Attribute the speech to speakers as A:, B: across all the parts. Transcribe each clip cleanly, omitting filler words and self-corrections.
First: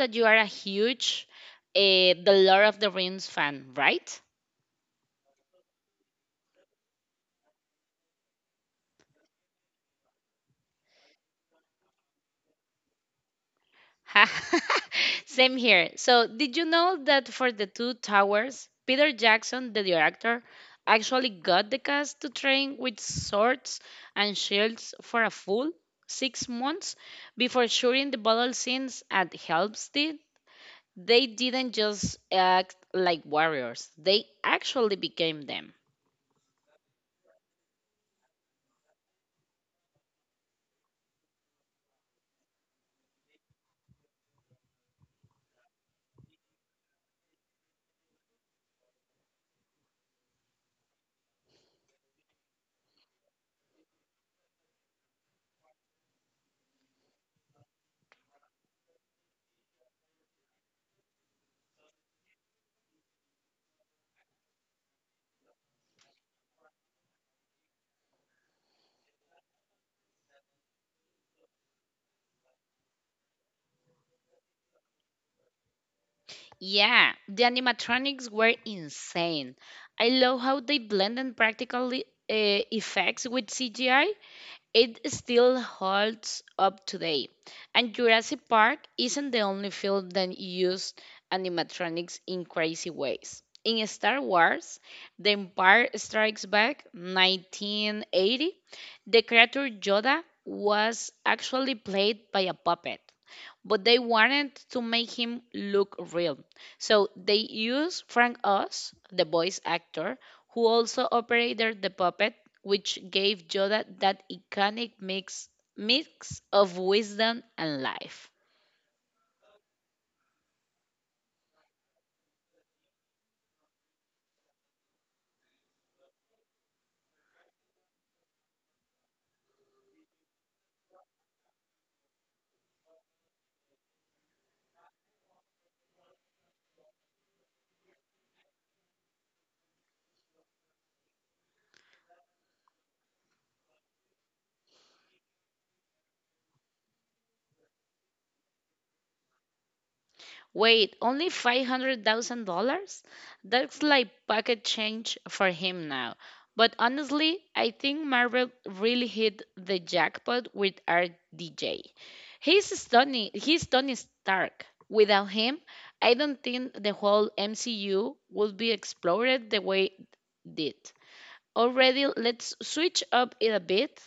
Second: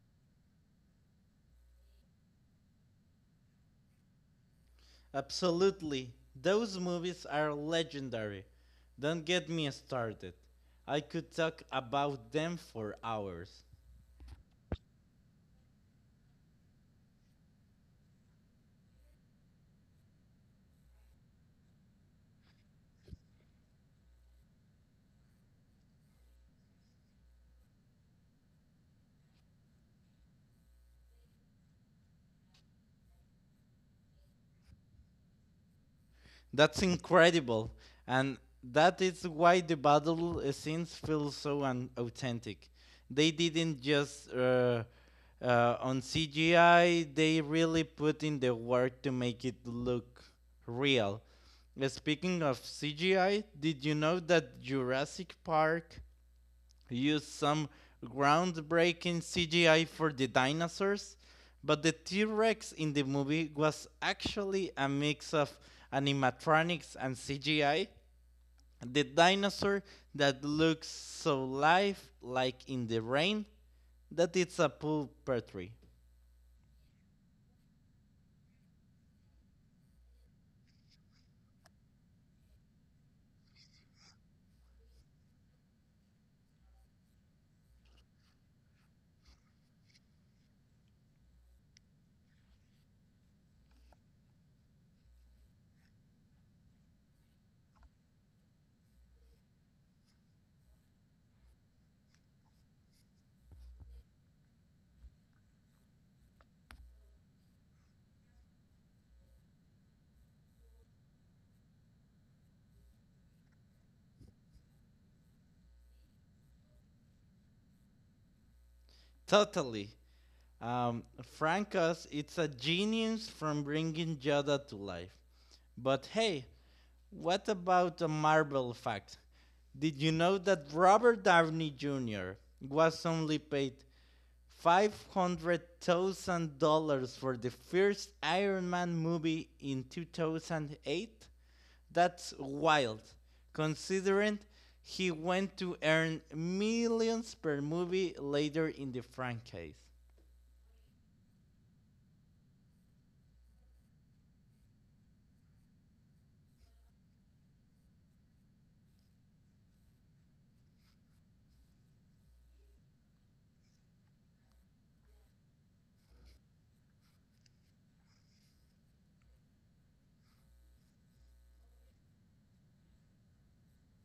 A: that you are a huge The Lord of the Rings fan, right?
B: Absolutely. Those movies are legendary. Don't get me started. I could talk about them for hours.
A: Same here. So did you know that for The Two Towers, Peter Jackson, the director, actually got the cast to train with swords and shields for a full 6 months before shooting the battle scenes at Helm's Deep? They didn't just act like warriors, they actually became them.
B: That's incredible. And that is why the battle scenes feel so authentic. They didn't just on CGI, they really put in the work to make it look real. Speaking of CGI, did you know that Jurassic Park used some groundbreaking CGI for the dinosaurs, but the T Rex in the movie was actually a mix of animatronics and CGI? The dinosaur that looks so live like in the rain that it's a pool petri.
A: Yeah, the animatronics were insane. I love how they blended practical effects with CGI. It still holds up today. And Jurassic Park isn't the only film that used animatronics in crazy ways. In Star Wars, The Empire Strikes Back 1980, the creature Yoda was actually played by a puppet but they wanted to make him look real. So they used Frank Oz, the voice actor, who also operated the puppet, which gave Yoda that iconic mix of wisdom and life.
B: Totally. Um, Francus, it's a genius from bringing Yoda to life. But hey, what about a Marvel fact? Did you know that Robert Downey Jr. was only paid $500,000 for the first Iron Man movie in 2008? That's wild, considering he went to earn millions per movie later in the franchise.
A: Wait, only $500,000? That's like pocket change for him now. But honestly, I think Marvel really hit the jackpot with RDJ. He's Tony Stark. Without him, I don't think the whole MCU would be explored the way it did. Already, let's switch up it a bit.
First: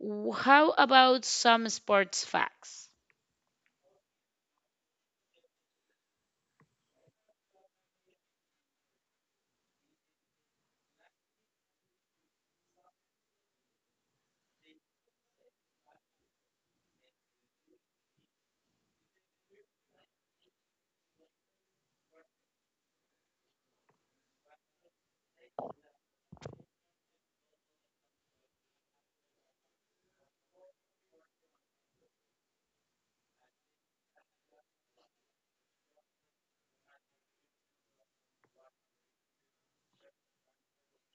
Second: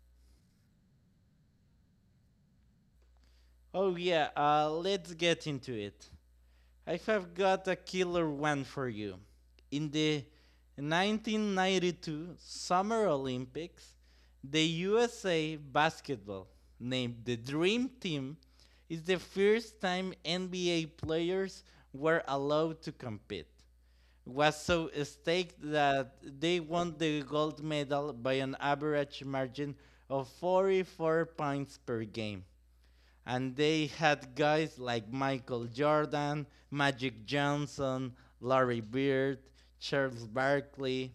A: How about some sports facts?
B: Oh, yeah, let's get into it. I have got a killer one for you. In the 1992 Summer Olympics, the USA basketball, named the Dream Team, is the first time NBA players were allowed to compete. It was so staked that they won the gold medal by an average margin of 44 points per game, and they had guys like Michael Jordan, Magic Johnson, Larry Bird, Charles Barkley.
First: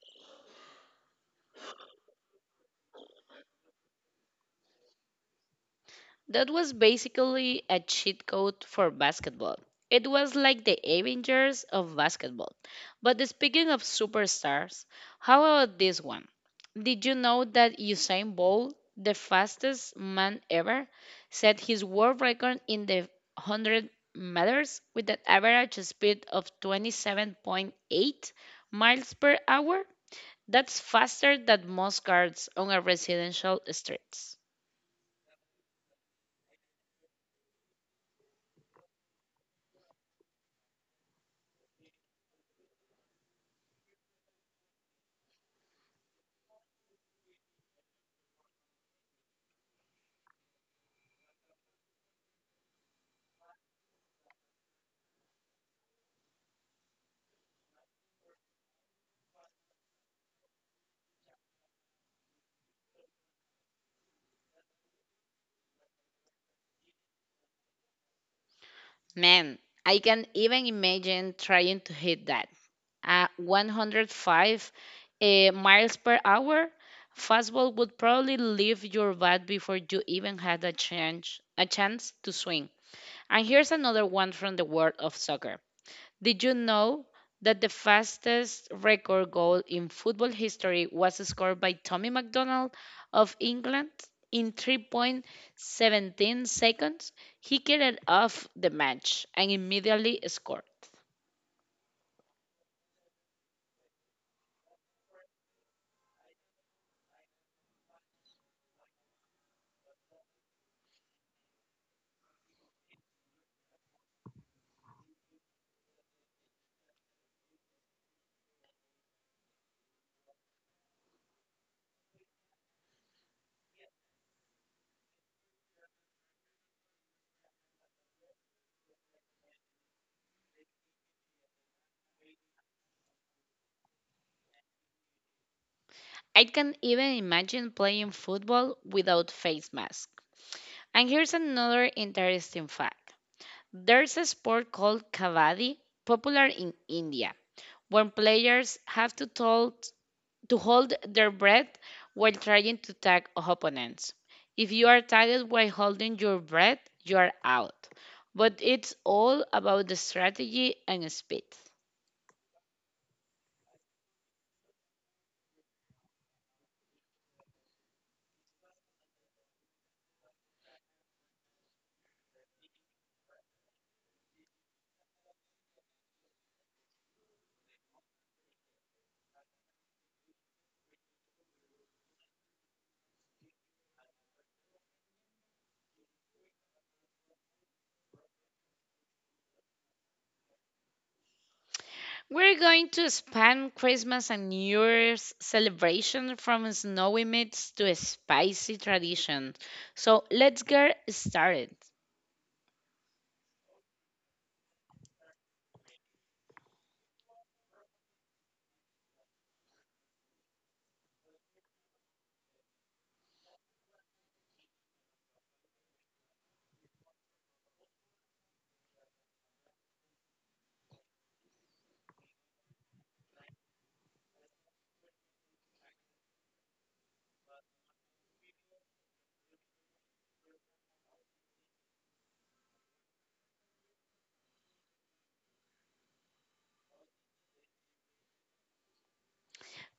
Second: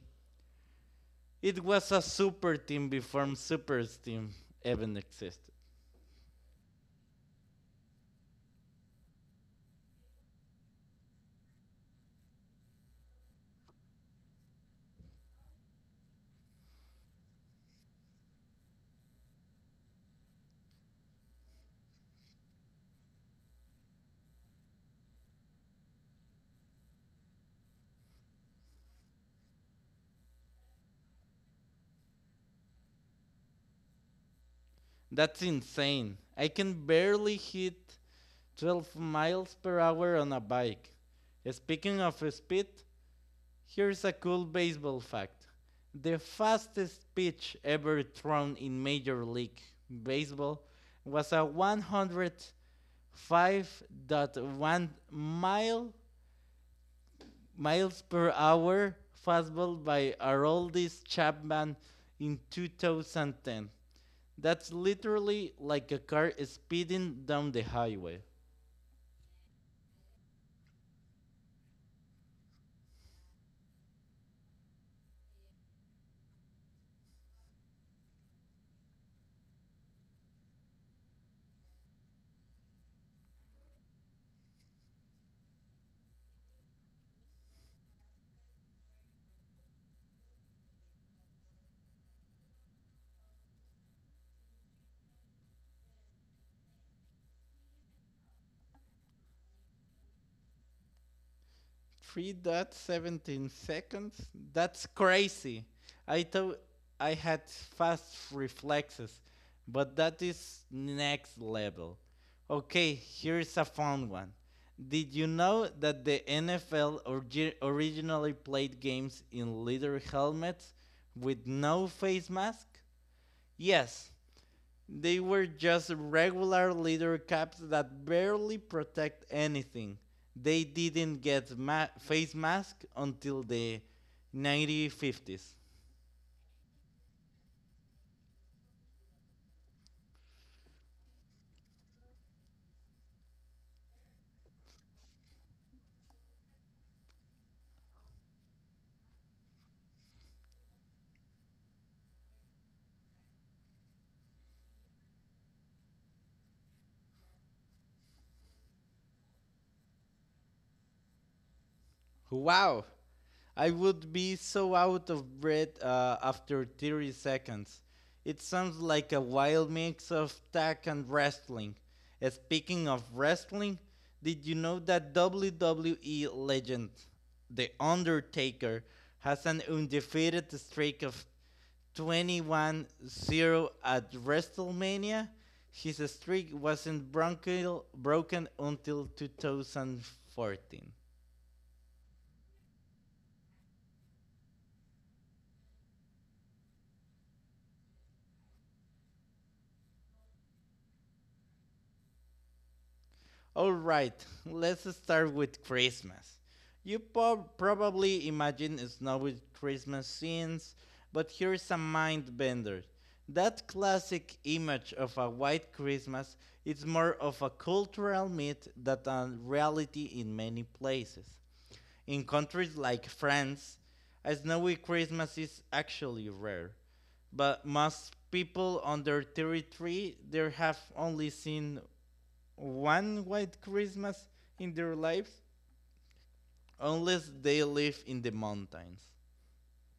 B: It was a super team before super team even existed.
A: That was basically a cheat code for basketball. It was like the Avengers of basketball. Speaking of superstars, how about this one? Did you know that Usain Bolt, the fastest man ever, set his world record in the 100 meters with an average speed of 27.8 miles per hour? That's faster than most cars on a residential street.
B: That's insane. I can barely hit 12 miles per hour on a bike. Speaking of speed, here's a cool baseball fact. The fastest pitch ever thrown in Major League Baseball was a 105.1 miles per hour fastball by Aroldis Chapman in 2010. That's literally like a car speeding down the highway.
A: Man, I can even imagine trying to hit that. At 105 miles per hour, fastball would probably leave your bat before you even had a chance to swing. And here's another one from the world of soccer. Did you know that the fastest record goal in football history was scored by Tommy McDonald of England in 3.17 seconds? He carried off the match and immediately scored.
B: 3.17 seconds? That's crazy. I thought I had fast reflexes, but that is next level. Okay, here's a fun one. Did you know that the NFL originally played games in leather helmets with no face mask? Yes, they were just regular leather caps that barely protect anything. They didn't get face masks until the 1950s.
A: I can even imagine playing football without face mask. And here's another interesting fact. There's a sport called kavadi, popular in India, when players have to tell to hold their breath while trying to tag opponents. If you are tagged while holding your breath, you are out. But it's all about the strategy and speed.
B: Wow. I would be so out of breath after 30 seconds. It sounds like a wild mix of tag and wrestling. Speaking of wrestling, did you know that WWE legend The Undertaker has an undefeated streak of 21-0 at WrestleMania? His streak wasn't broken until 2014.
A: We're going to span Christmas and New Year's celebration from snowy myths to spicy tradition. So let's get started.
B: All right, let's start with Christmas. You probably imagine snowy Christmas scenes, but here is a mind bender. That classic image of a white Christmas is more of a cultural myth than a reality in many places. In countries like France, a snowy Christmas is actually rare, but most people under 33 there have only seen one white Christmas in their lives unless they live in the mountains.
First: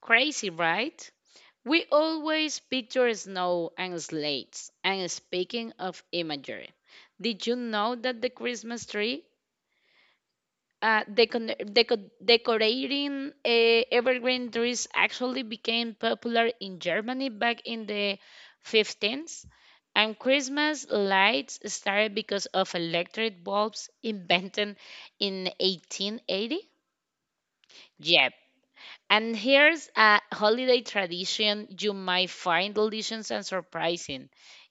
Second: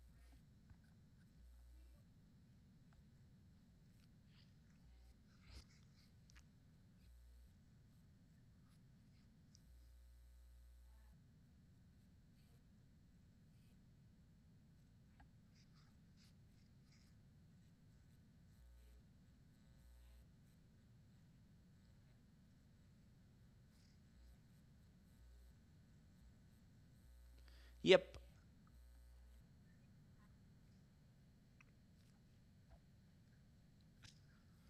A: Crazy, right? We always picture snow and slates. And speaking of imagery, did you know that the Christmas tree, decorating evergreen trees actually became popular in Germany back in the 15th? And Christmas lights started because of electric bulbs invented in 1880?
B: Yep.
A: And here's a holiday tradition you might find delicious and surprising.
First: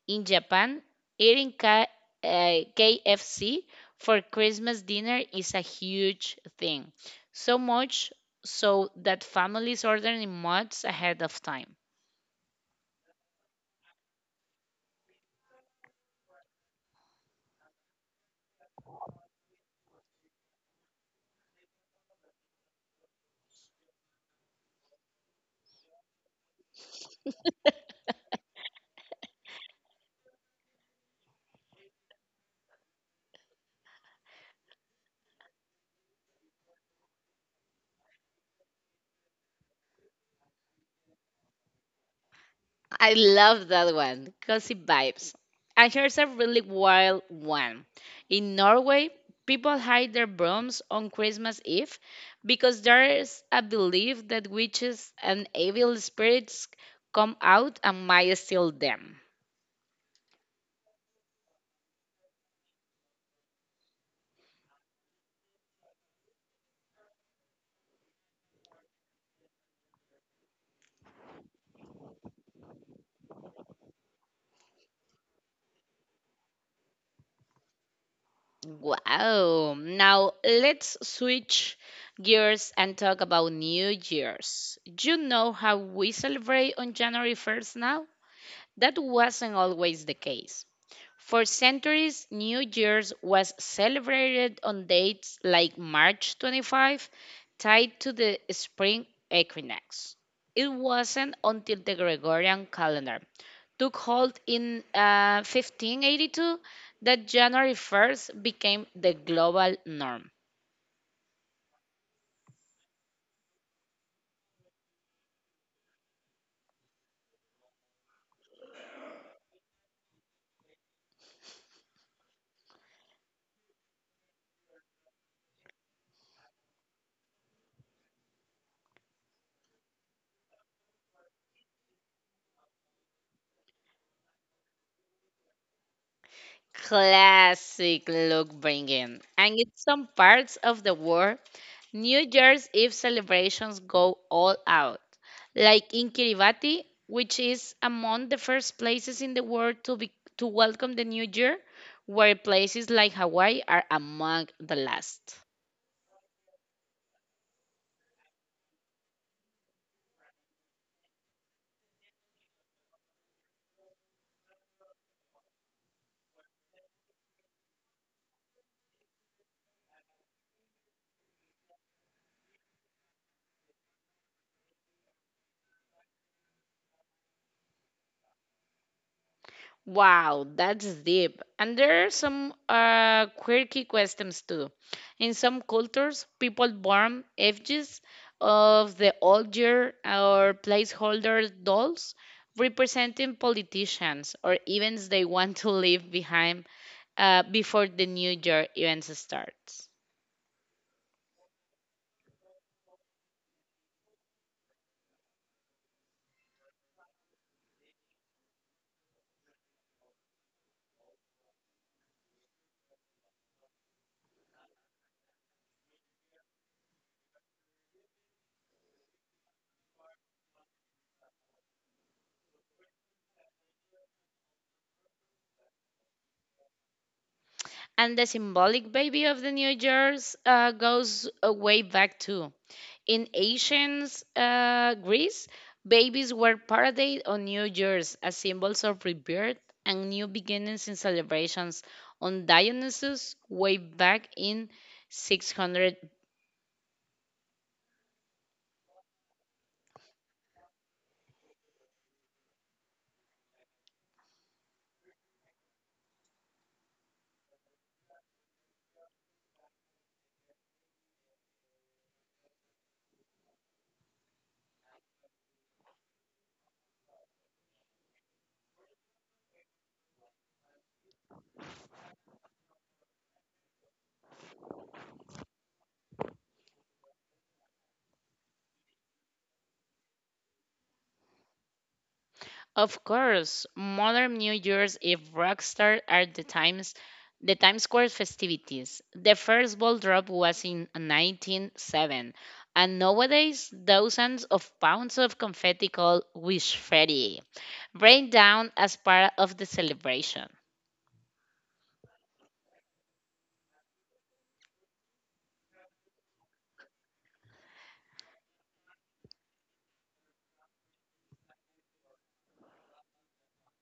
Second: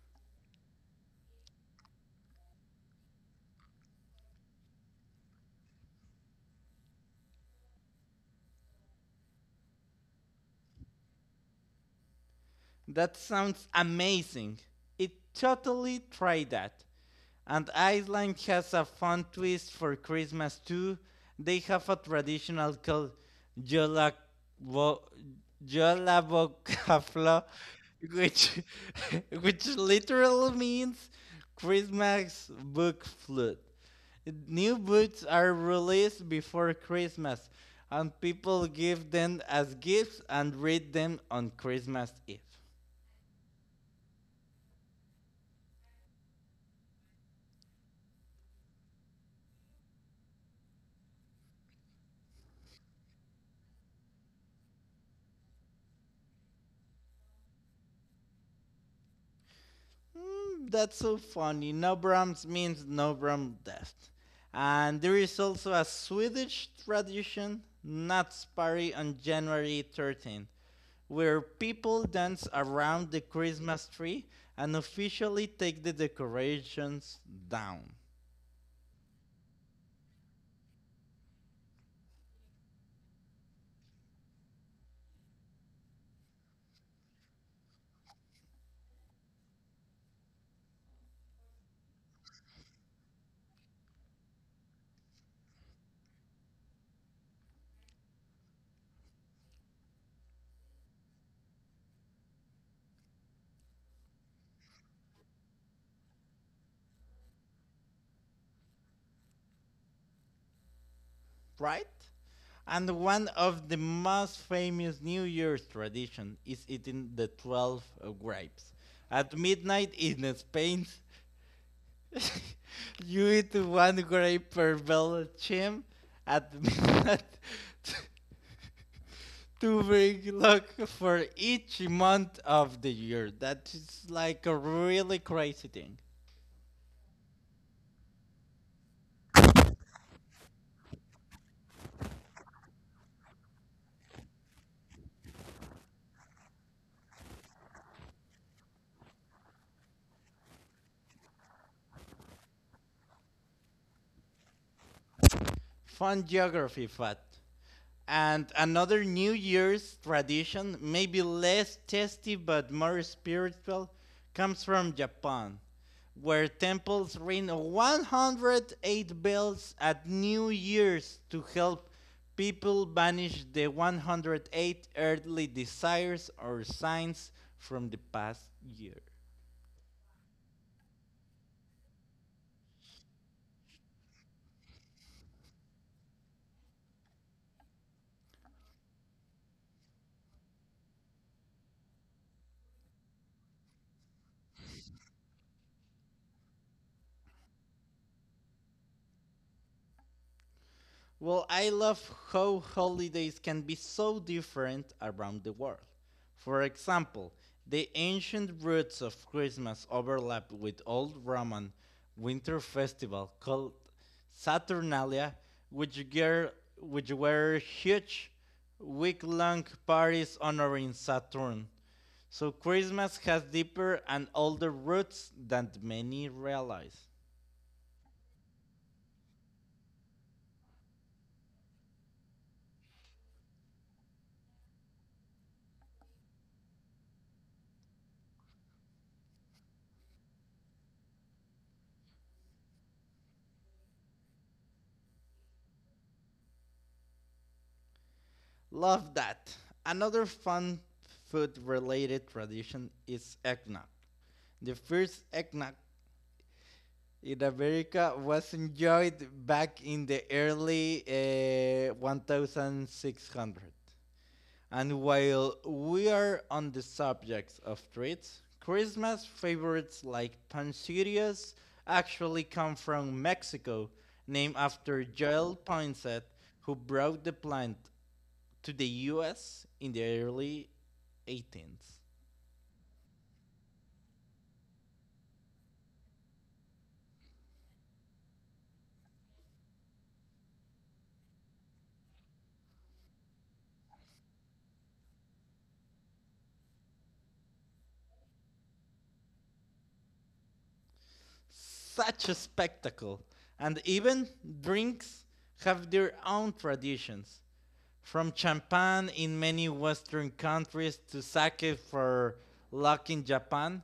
A: In Japan, eating KFC for Christmas dinner is a huge thing. So much so that families order in months ahead of time.
B: That sounds amazing. It totally tried that. And Iceland has a fun twist for Christmas too. They have a traditional called Jolabo- Jolabokafla, which which literally means Christmas book flute. New books are released before Christmas, and people give them as gifts and read them on Christmas Eve.
A: I love that one. Cozy vibes. And here's a really wild one. In Norway, people hide their brooms on Christmas Eve because there's a belief that witches and evil spirits come out and might steal them.
B: Hmm, that's so funny. Nobrams means Nobram death. And there is also a Swedish tradition, Natsparri on January 13th, where people dance around the Christmas tree and officially take the decorations down.
A: Wow. Now let's switch gears and talk about New Year's. You know how we celebrate on January 1st now? That wasn't always the case. For centuries, New Year's was celebrated on dates like March 25, tied to the spring equinox. It wasn't until the Gregorian calendar took hold in 1582 that January 1st became the global norm.
B: Right? And one of the most famous New Year's tradition is eating the 12 grapes. At midnight in Spain, you eat one grape per bell chim, at midnight to bring luck for each month of the year. That is like a really crazy thing.
A: Classic look bringing. And in some parts of the world, New Year's Eve celebrations go all out. Like in Kiribati, which is among the first places in the world to welcome the new year, where places like Hawaii are among the last.
B: Fun geography fact. And another New Year's tradition, maybe less tasty but more spiritual, comes from Japan, where temples ring 108 bells at New Year's to help people banish the 108 earthly desires or signs from the past year.
A: Wow, that's deep. And there are some quirky customs too. In some cultures, people burn effigies of the old year or placeholder dolls representing politicians or events they want to leave behind before the new year events starts.
B: Well, I love how holidays can be so different around the world. For example, the ancient roots of Christmas overlap with old Roman winter festival called Saturnalia, which, ger- which were huge week-long parties honoring Saturn. So Christmas has deeper and older roots than many realize.
A: And the symbolic baby of the New Year's goes way back too. In ancient Greece, babies were paraded on New Year's as symbols of rebirth and new beginnings in celebrations on Dionysus way back in 600.
B: Love that. Another fun food related tradition is eggnog. The first eggnog in America was enjoyed back in the early 1600. And while we are on the subject of treats, Christmas favorites like pancillas actually come from Mexico, named after Joel Poinsett, who brought the plant to the US in the early 18th.
A: Of course, modern New Year's Eve rock star are the Times Square festivities. The first ball drop was in 1907, and nowadays thousands of pounds of confetti called confetti, rain down as part of the celebration.
B: Such a spectacle. And even drinks have their own traditions, from champagne in many Western countries to sake for luck in Japan,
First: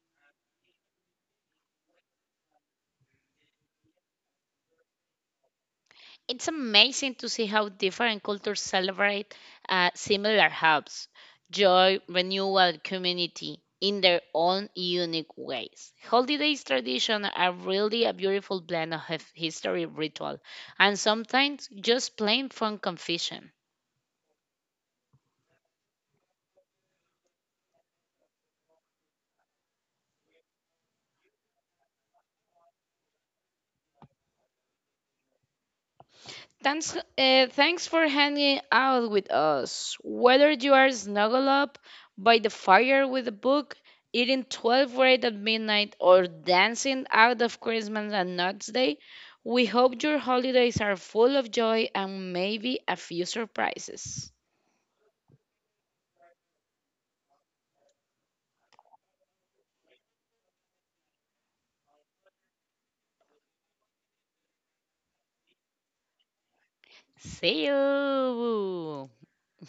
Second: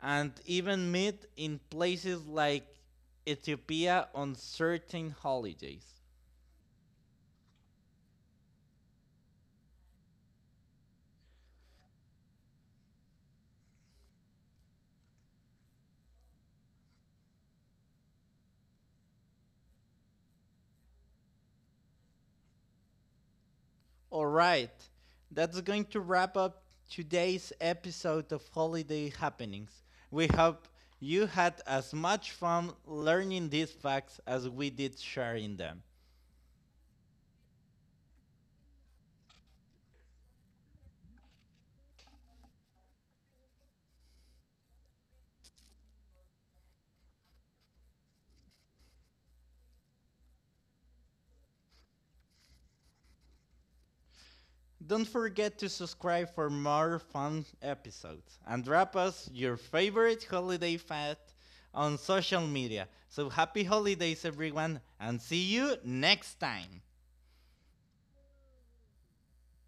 B: and even meat in places like Ethiopia on certain holidays.
A: It's amazing to see how different cultures celebrate similar hubs, joy, renewal, community in their own unique ways. Holidays tradition are really a beautiful blend of history, ritual, and sometimes just plain fun confusion.
B: All right. That's going to wrap up today's episode of Holiday Happenings. We hope you had as much fun learning these facts as we did sharing them.
A: Thanks for hanging out with us. Whether you are snuggled up by the fire with a book, eating 12 right at midnight, or dancing out of Christmas and Nuts Day, we hope your holidays are full of joy and maybe a few surprises.
B: Don't forget to subscribe for more fun episodes and drop us your favorite holiday fact on social media. So happy holidays, everyone, and see you next time.
A: See you!